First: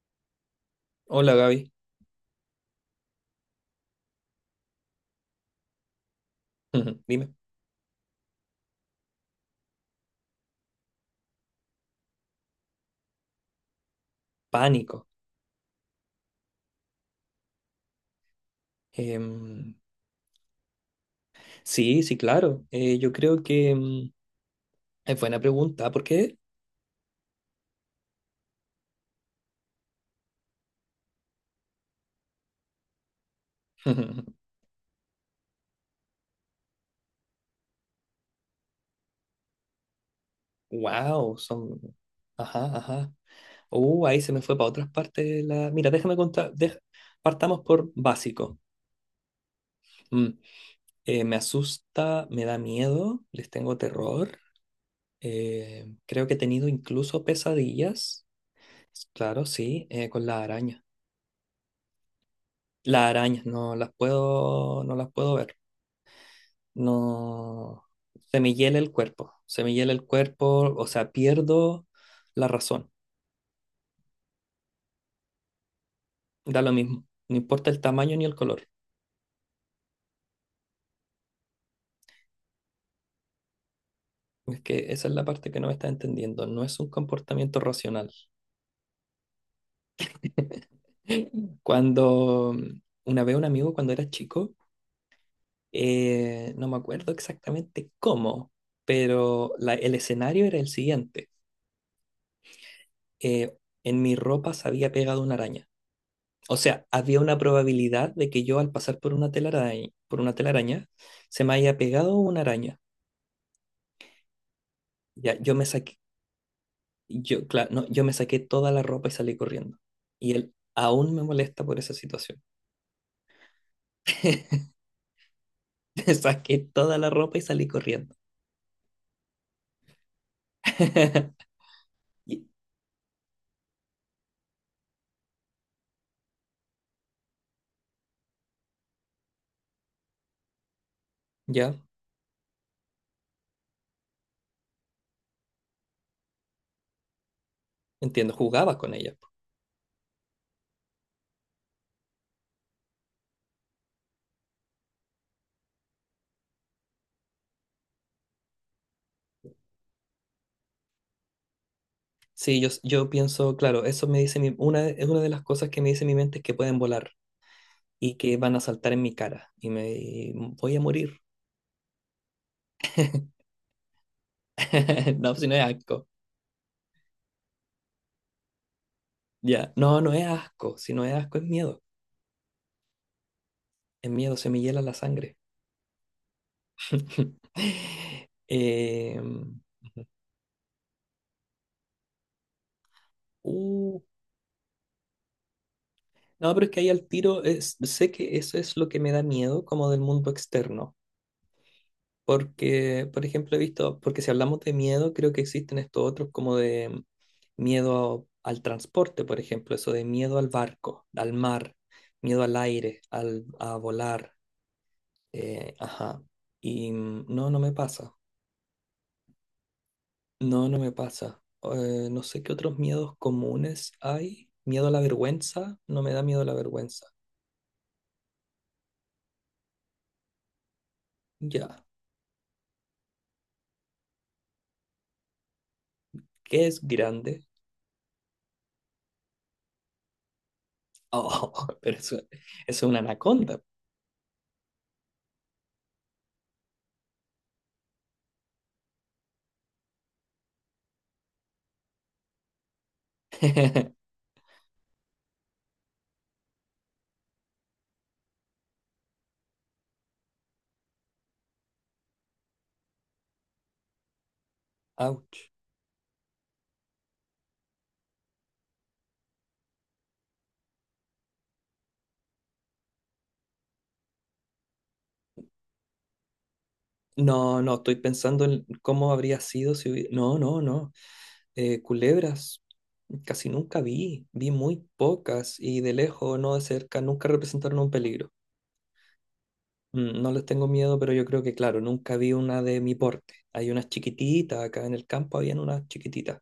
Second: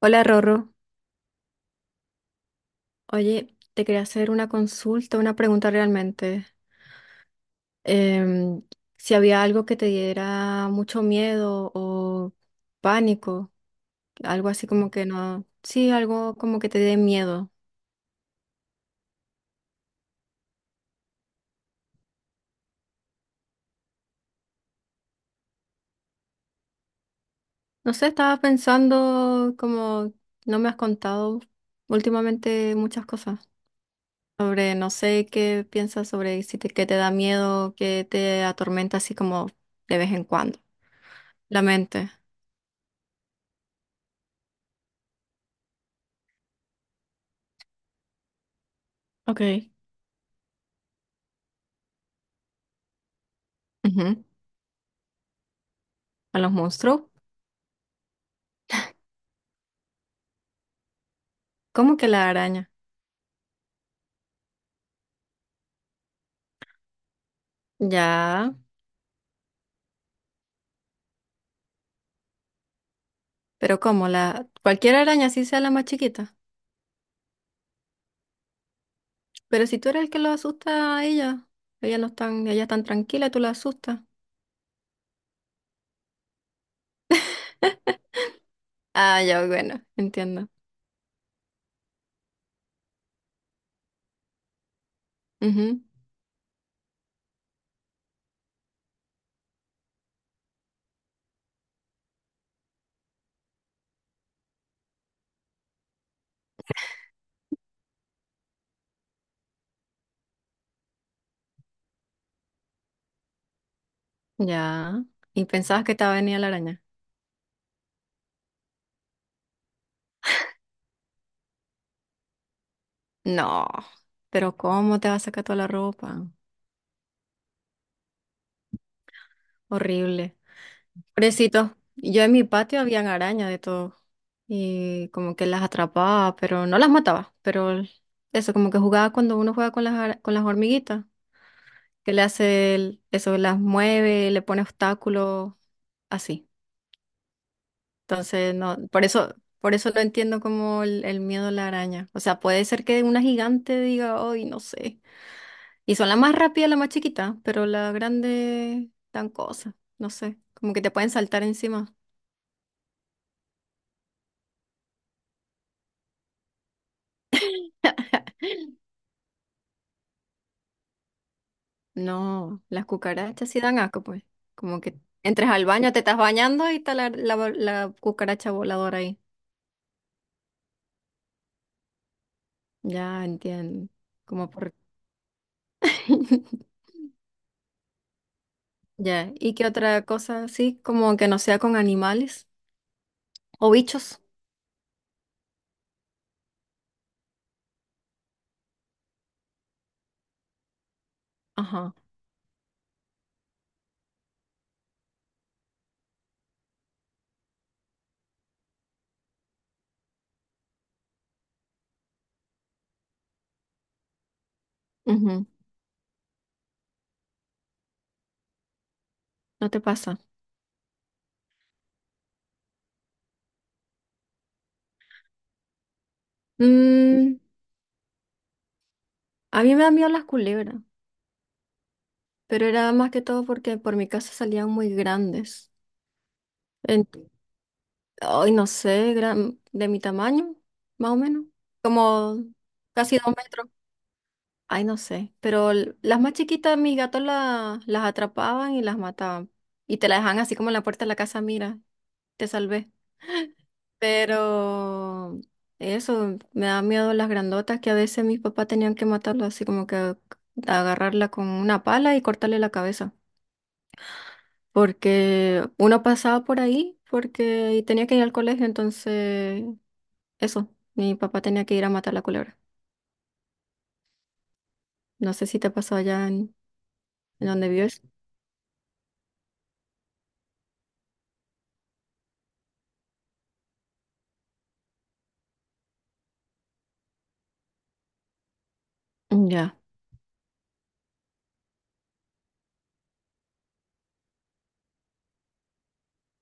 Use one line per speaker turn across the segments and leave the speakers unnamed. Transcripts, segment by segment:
Hola Rorro,
Hola Gaby,
oye, te quería hacer una consulta, una pregunta realmente.
dime,
Em, si había algo que te diera mucho miedo o pánico, algo así como que
pánico.
no, sí, algo como que te dé miedo.
Em, sí, sí, claro. Yo creo que es buena pregunta. ¿Por qué?
No sé, estaba pensando como no me has contado últimamente muchas cosas sobre, no sé qué piensas sobre si te, qué te da miedo, qué te atormenta así como de vez en cuando,
Wow,
la
son.
mente.
Ajá, ajá. Ahí se me fue para otras partes. Mira, déjame contar. Partamos por básico.
Ok.
Mm, me asusta, me da miedo, les tengo
Ujú.
terror. Eh, creo que he
A los
tenido
monstruos.
incluso pesadillas. Claro, sí, con las arañas.
¿Cómo que la araña?
Las arañas no las puedo ver. No, se
Ya,
me hiela el cuerpo, se me hiela el cuerpo, o sea, pierdo la razón,
pero ¿cómo? La, cualquier araña, así sea la más chiquita.
da lo mismo, no importa el tamaño ni el color.
Pero si tú eres el que lo asusta a ella, ella no están, ella tan tranquila, tú la asustas.
Es que esa es la parte que no me está entendiendo, no es un comportamiento racional.
Ah, ya, bueno, entiendo.
Cuando una vez un amigo, cuando era chico,
Ujú.
no me acuerdo exactamente cómo, pero el escenario era el siguiente. Eh, en mi ropa se había pegado una araña. O sea, había una probabilidad de que yo al pasar por una telaraña, se me haya pegado una araña.
Ya.
Ya,
¿Y pensabas que te va a venir la araña?
yo, claro, no, yo me saqué toda la ropa y salí corriendo. Y él aún me molesta por esa situación.
No, pero ¿cómo te va a sacar toda la
Me
ropa?
saqué toda la ropa y salí corriendo.
Horrible. Pobrecito, yo en mi
Y-
patio habían arañas de todo. Y como que las atrapaba, pero no las mataba, pero eso, como que jugaba cuando uno juega con las, con las hormiguitas,
Ya,
que le hace eso, las mueve, le pone obstáculos, así.
entiendo,
Entonces, no,
jugaba con
por
ella.
eso, por eso no entiendo como el miedo a la araña. O sea, puede ser que una gigante diga, hoy no sé. Y son las más rápidas las más chiquitas, pero la grande, dan cosas, no sé, como que te pueden saltar encima.
Sí, yo pienso, claro, eso me dice es una de las cosas que me dice mi mente es que pueden volar y que van a saltar en mi cara y me voy a morir.
No, las cucarachas sí dan asco, pues. Como que
No, si
entres
no es
al baño, te
asco.
estás bañando y está la cucaracha voladora ahí.
Ya, no, no es asco, si no es asco
Ya entiendo.
es miedo, se
Como
me
por.
hiela la sangre.
Ya. ¿Y
Em,
qué otra cosa? Sí, como que no sea con animales o
uh,
bichos.
no, pero es que ahí al tiro, sé que eso es lo que me da miedo como del mundo externo,
Ajá.
porque, por ejemplo, he visto, porque si hablamos de miedo, creo que existen estos otros como de miedo al transporte, por ejemplo, eso de miedo al barco, al mar, miedo al aire, a volar,
Ujú.
ajá, y no, no me pasa.
No te pasa.
No, no me pasa. No sé qué otros miedos comunes hay. Miedo a la vergüenza. No me da miedo la vergüenza.
Mm, a mí me dan miedo las culebras,
Ya.
pero era más que todo porque por mi casa salían muy grandes.
¿Qué es
En-
grande?
Ay, no sé, de mi tamaño, más o menos.
Oh, pero eso
Como
es una
casi dos
anaconda.
metros. Ay, no sé, pero las más chiquitas mis gatos las atrapaban y las mataban. Y te la dejaban así como en la puerta de la casa, mira, te salvé. Pero eso, me da miedo las grandotas que a veces mis papás tenían que matarlas así como que agarrarla con una pala y cortarle la cabeza.
Ouch.
Porque uno pasaba por ahí porque y tenía que ir al colegio, entonces eso, mi papá tenía que ir a matar la culebra. No sé si te pasó allá en
No,
donde
no, estoy
vives.
pensando en cómo habría sido si hubiera... No, no, no. Culebras casi nunca vi. Vi muy pocas y de lejos, no de cerca, nunca representaron un peligro.
Ya.
Mm, no les tengo miedo, pero yo creo que, claro, nunca vi una de mi porte. Hay unas chiquititas, acá en el campo habían unas chiquititas.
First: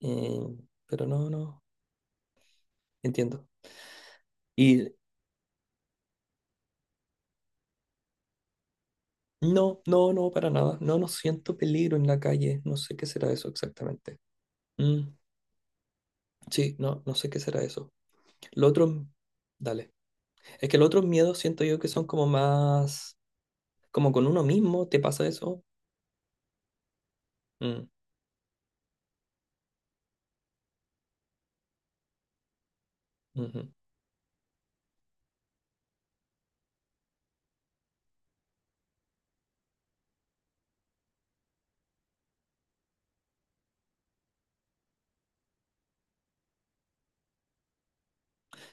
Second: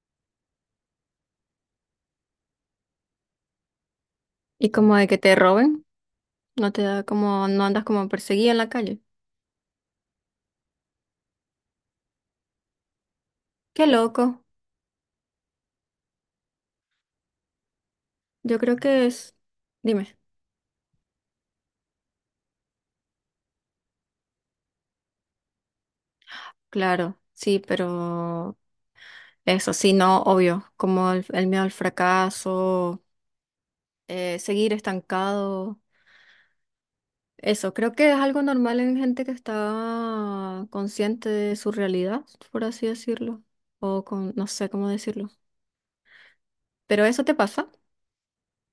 Eh, pero no, no, entiendo.
¿Y
Y
como de que te roben? No te da como, no andas como perseguida en la calle.
no, no, no, para nada. No, no siento peligro en la calle. No sé qué será eso
Qué
exactamente.
loco.
Mm, sí, no, no sé qué será eso.
Yo
Lo
creo que
otro,
es.
dale.
Dime.
Es que los otros miedos siento yo que son como más, como con uno mismo, ¿te pasa eso?
Claro, sí,
Mm,
pero eso sí, no, obvio. Como el miedo al fracaso,
ujú.
seguir estancado. Eso, creo que es algo normal en gente que está consciente de su realidad, por así decirlo. O con, no sé cómo decirlo. Pero eso te pasa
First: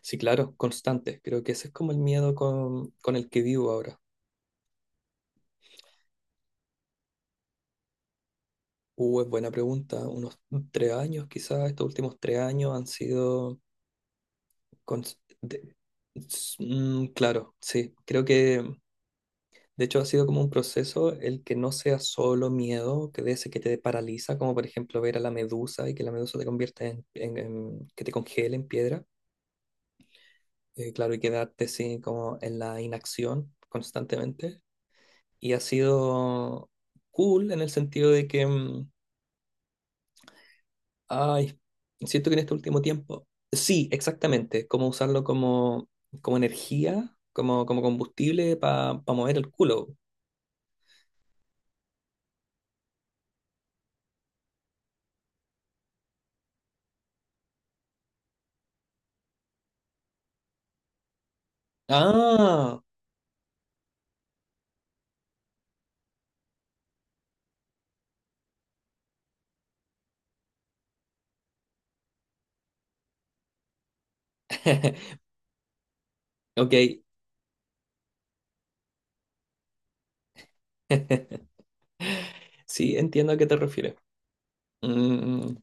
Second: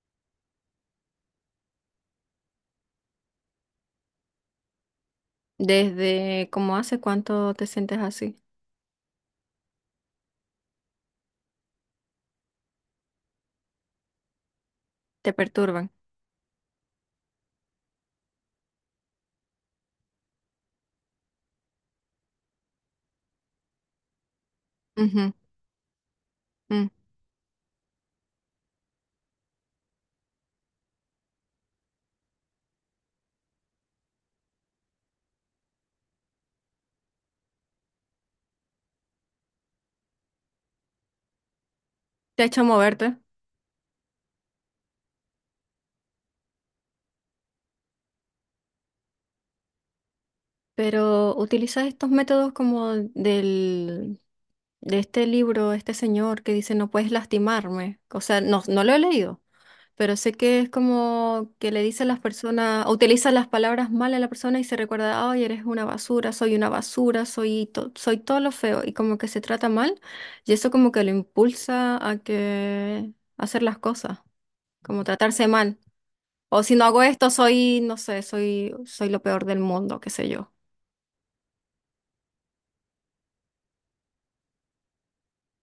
Sí, claro, constante. Creo que ese es como el miedo con el que vivo ahora.
desde como hace cuánto te sientes así.
Es buena pregunta. Unos 3 años, quizás estos últimos 3 años han sido... cons-
Te
de-
perturban.
claro, sí. Creo que de hecho ha sido como un proceso el que no sea solo miedo, que de ese que te paraliza, como por ejemplo ver a la
Ujú.
medusa y que la medusa te convierta
Mm.
que te congele en piedra. Claro, y quedarte así como en la inacción constantemente. Y ha sido cool en el sentido de que... Ay, siento que en
Te ha
este
hecho
último
moverte.
tiempo, sí, exactamente, como energía, como combustible para mover el culo.
Pero utiliza estos métodos como del, de este libro, este señor que dice no puedes lastimarme. O sea, no, no lo he leído, pero sé que es como que le dice a las
Ah,
personas, utiliza las palabras mal a la persona y se recuerda, ay, eres una basura, soy una basura, soy todo lo feo y como que se trata mal y eso como que lo impulsa a que a hacer las cosas, como tratarse mal. O
ok,
si no hago esto, soy, no sé, soy lo peor del mundo, qué sé yo.
sí, entiendo a qué te refieres. Mm,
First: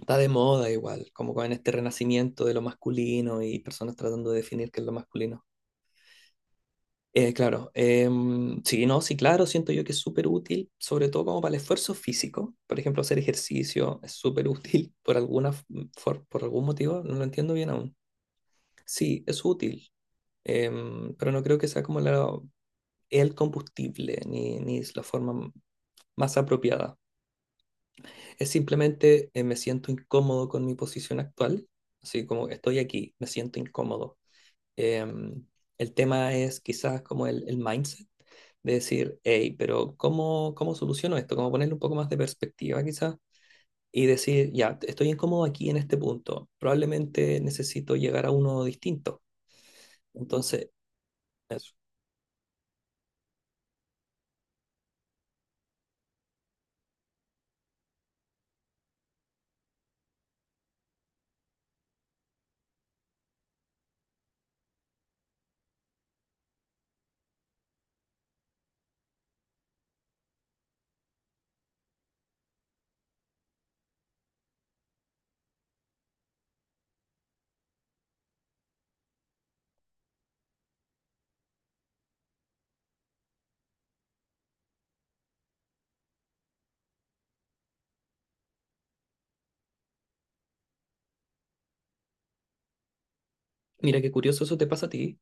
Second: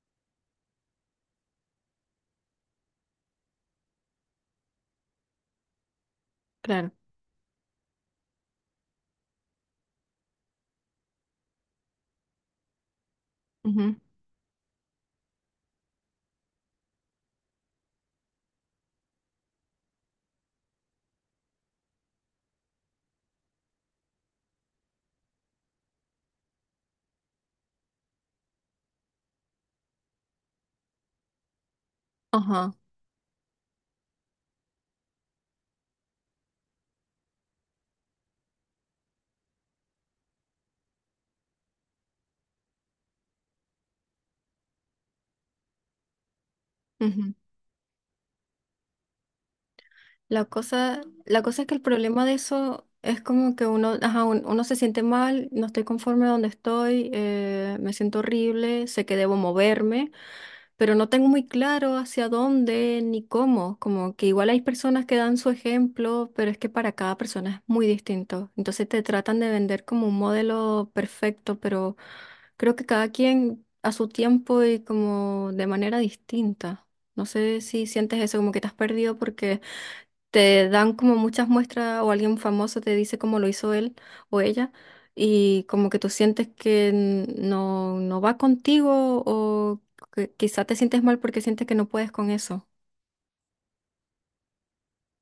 está de moda igual, como con este renacimiento de lo masculino y personas tratando de definir qué es lo masculino.
Claro.
Claro, sí, no, sí, claro, siento yo que es súper útil, sobre todo como para el esfuerzo físico. Por ejemplo, hacer ejercicio es súper útil por alguna, f- mm, for- por algún motivo, no lo entiendo bien aún. Sí, es útil, pero no creo que sea el combustible ni es la forma más apropiada. Es simplemente me siento incómodo con mi posición actual, así como
Ajá.
estoy aquí, me siento incómodo. Em, el tema es quizás como el mindset de decir, hey, pero ¿cómo, cómo soluciono esto? Como ponerle un poco más de perspectiva quizás y decir, ya, estoy incómodo aquí en este punto,
Ujú.
probablemente necesito llegar a uno distinto.
La
Entonces,
cosa, la cosa es
eso.
que el problema de eso es como que uno, ajá, uno se siente mal, no estoy conforme donde estoy, me siento horrible, sé que debo moverme. Pero no tengo muy claro hacia dónde ni cómo. Como que igual hay personas que dan su ejemplo, pero es que para cada persona es muy distinto. Entonces te tratan de vender como un modelo perfecto, pero creo que cada quien a su tiempo y como de manera distinta. No sé si sientes eso, como que te has perdido porque te dan como muchas muestras o alguien famoso te dice cómo lo hizo él o ella y como que tú sientes que no va contigo o que quizá te sientes mal porque sientes que no puedes con eso.
Mira qué curioso eso te pasa a ti,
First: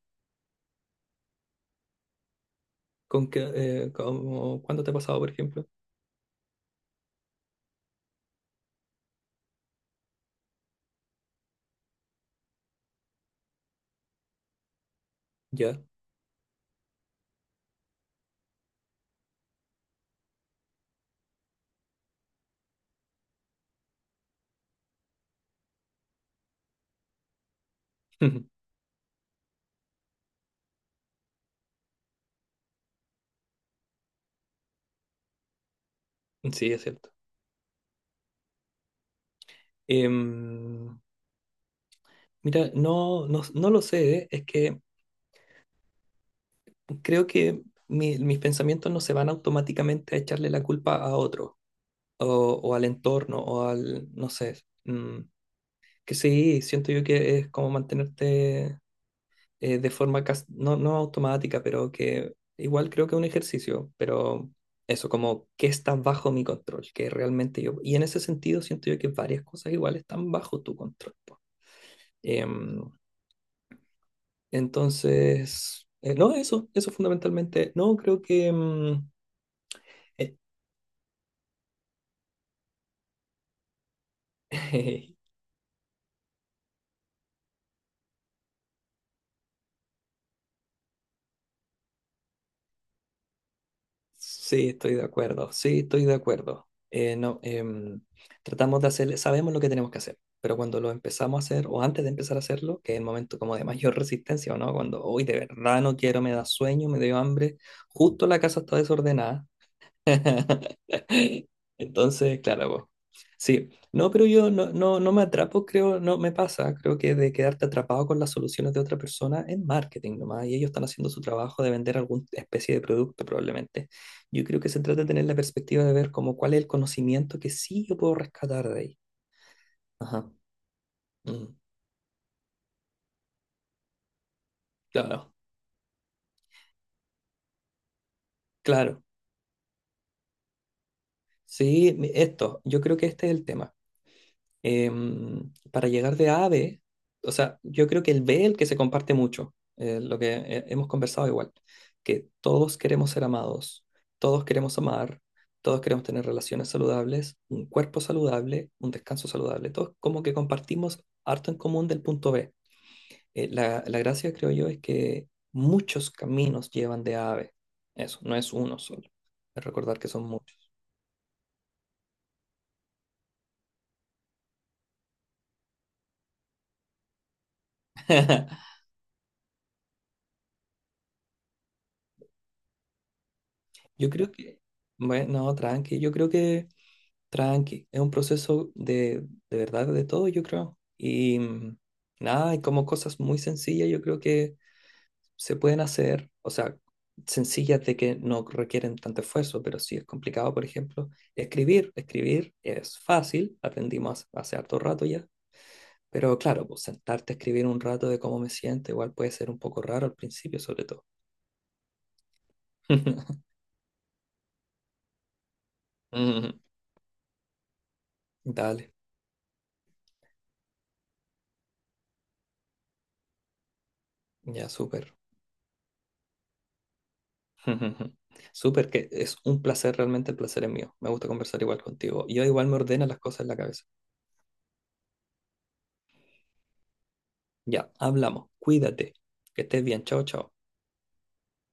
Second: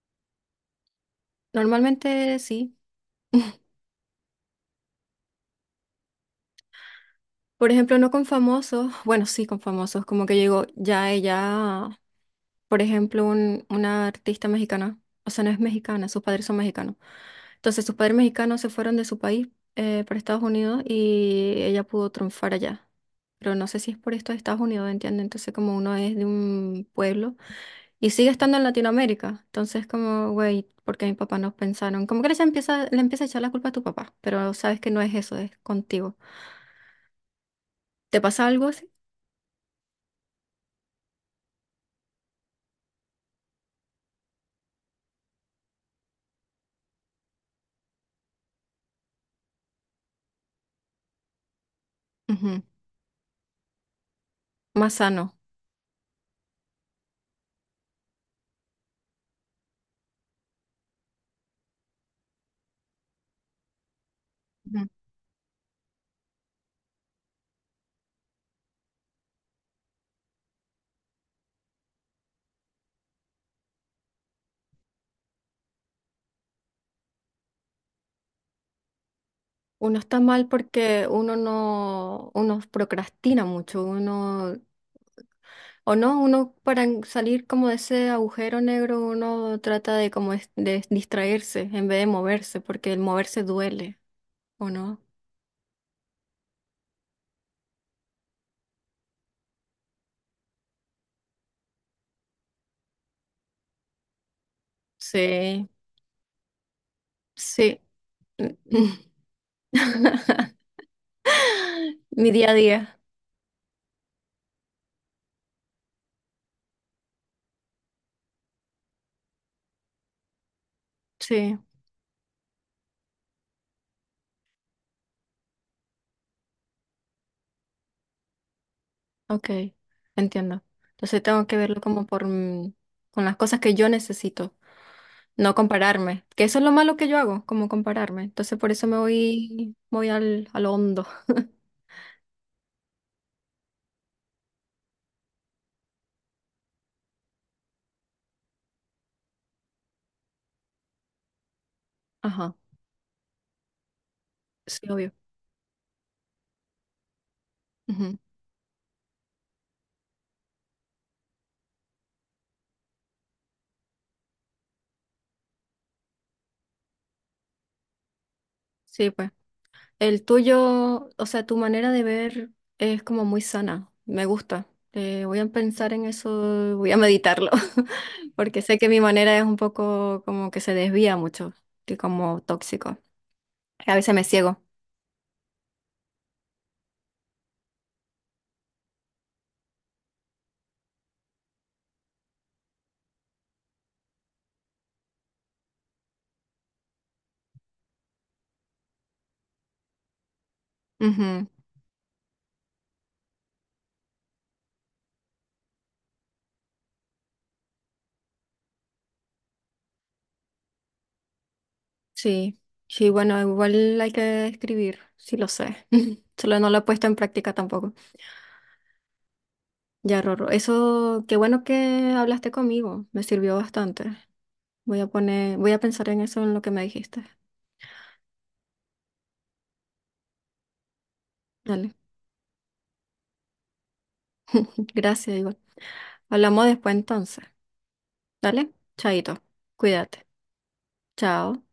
Normalmente sí.
con que, ¿cuándo te ha pasado, por ejemplo?
Por ejemplo, no con famosos, bueno, sí con famosos, como que yo digo, ya ella por ejemplo, una artista mexicana, o sea, no es
Ya.
mexicana, sus padres son mexicanos. Entonces, sus padres mexicanos se fueron de su país para Estados Unidos y ella pudo triunfar allá. Pero no sé si es por esto de Estados Unidos, ¿entiendes? Entonces, como uno es de un pueblo y sigue estando en Latinoamérica, entonces, como, güey, ¿porque mis papás no pensaron? Como que le empieza a echar la culpa a tu papá, pero sabes que no es eso, es contigo.
Sí, es cierto.
¿Te pasa algo así?
Em, mira, no, no, no lo sé, es que creo que mis pensamientos no se van automáticamente a echarle la culpa a otro o,
Ujú.
o al entorno o al, no sé,
Más
mm,
sano.
que sí, siento yo que es como mantenerte no, no automática, pero que igual creo que es un ejercicio, pero eso, como que está bajo mi control, que realmente yo, y en ese sentido siento yo que varias cosas igual están bajo tu control. Po. Em, entonces, no, eso fundamentalmente, no, creo que...
Uno está
eh,
mal porque uno no, uno procrastina mucho, uno, o no, uno para salir como de ese agujero negro, uno trata de como de distraerse en vez de moverse, porque el moverse duele,
Sí,
¿o
estoy
no?
de acuerdo, sí, estoy de acuerdo. No, tratamos de hacer, sabemos lo que tenemos que hacer, pero cuando lo empezamos a hacer, o antes de empezar a hacerlo, que es el momento como de mayor resistencia, ¿o no? Cuando hoy de
Sí,
verdad no quiero, me da sueño, me dio hambre,
sí.
justo la casa está desordenada.
Mi
Entonces,
día a
claro, po.
día,
Sí, no, pero yo no, no, no me atrapo, creo, no me pasa, creo que de quedarte atrapado con las soluciones de otra persona es marketing nomás, y ellos están haciendo su
sí,
trabajo de vender alguna especie de producto probablemente. Yo creo que se trata de tener la perspectiva de ver como cuál es el conocimiento que sí yo puedo rescatar de ahí.
ok,
Ajá.
entiendo. Entonces
Mm,
tengo que verlo como por, con las cosas que yo necesito.
claro,
No compararme, que eso es lo malo que yo hago, como compararme. Entonces por eso me
claro.
voy, voy al hondo.
Sí, esto, yo creo que este es el tema. Para llegar de A a B, o sea, yo creo que el B es el que se comparte mucho, lo que hemos conversado igual, que
Ajá,
todos queremos ser amados, todos queremos
sí, obvio.
amar, todos queremos tener relaciones saludables, un cuerpo
Ujú.
saludable, un descanso saludable, todos como que compartimos harto en común del punto B. La gracia, creo yo, es que muchos caminos llevan de A a B. Eso, no es uno solo.
Sí, pues.
Recordar que son
El
muchos.
tuyo, o sea, tu manera de ver es como muy sana, me gusta. Voy a pensar en eso, voy a meditarlo, porque sé que mi manera es un poco como que se desvía mucho, y como tóxico. A
Yo
veces me
creo que,
ciego.
bueno, tranqui, yo creo que... Tranqui, es un proceso de verdad de todo, yo creo. Y nada, hay como cosas muy sencillas, yo creo que se pueden hacer, o sea, sencillas de que no requieren tanto esfuerzo, pero sí es complicado, por ejemplo,
Ujú.
escribir. Escribir es fácil, aprendimos hace harto rato ya, pero claro, pues sentarte a escribir un rato de cómo me siento, igual puede ser un poco raro al principio, sobre todo.
Sí, sí, bueno, igual hay que escribir, sí lo sé.
Mm,
Solo no lo he puesto en práctica tampoco.
dale,
Ya, Rorro, eso, qué bueno que hablaste conmigo, me sirvió bastante.
ya
Voy a
súper.
poner, voy a pensar en eso, en lo que me dijiste.
Ujú. Súper, que es un placer, realmente el placer es mío. Me gusta conversar igual
Dale.
contigo. Yo igual me ordena las cosas en la cabeza.
Gracias, Iván. Hablamos después entonces.
Ya, hablamos.
Dale,
Cuídate.
chaito,
Que estés bien. Chao,
cuídate.
chao.
Chao.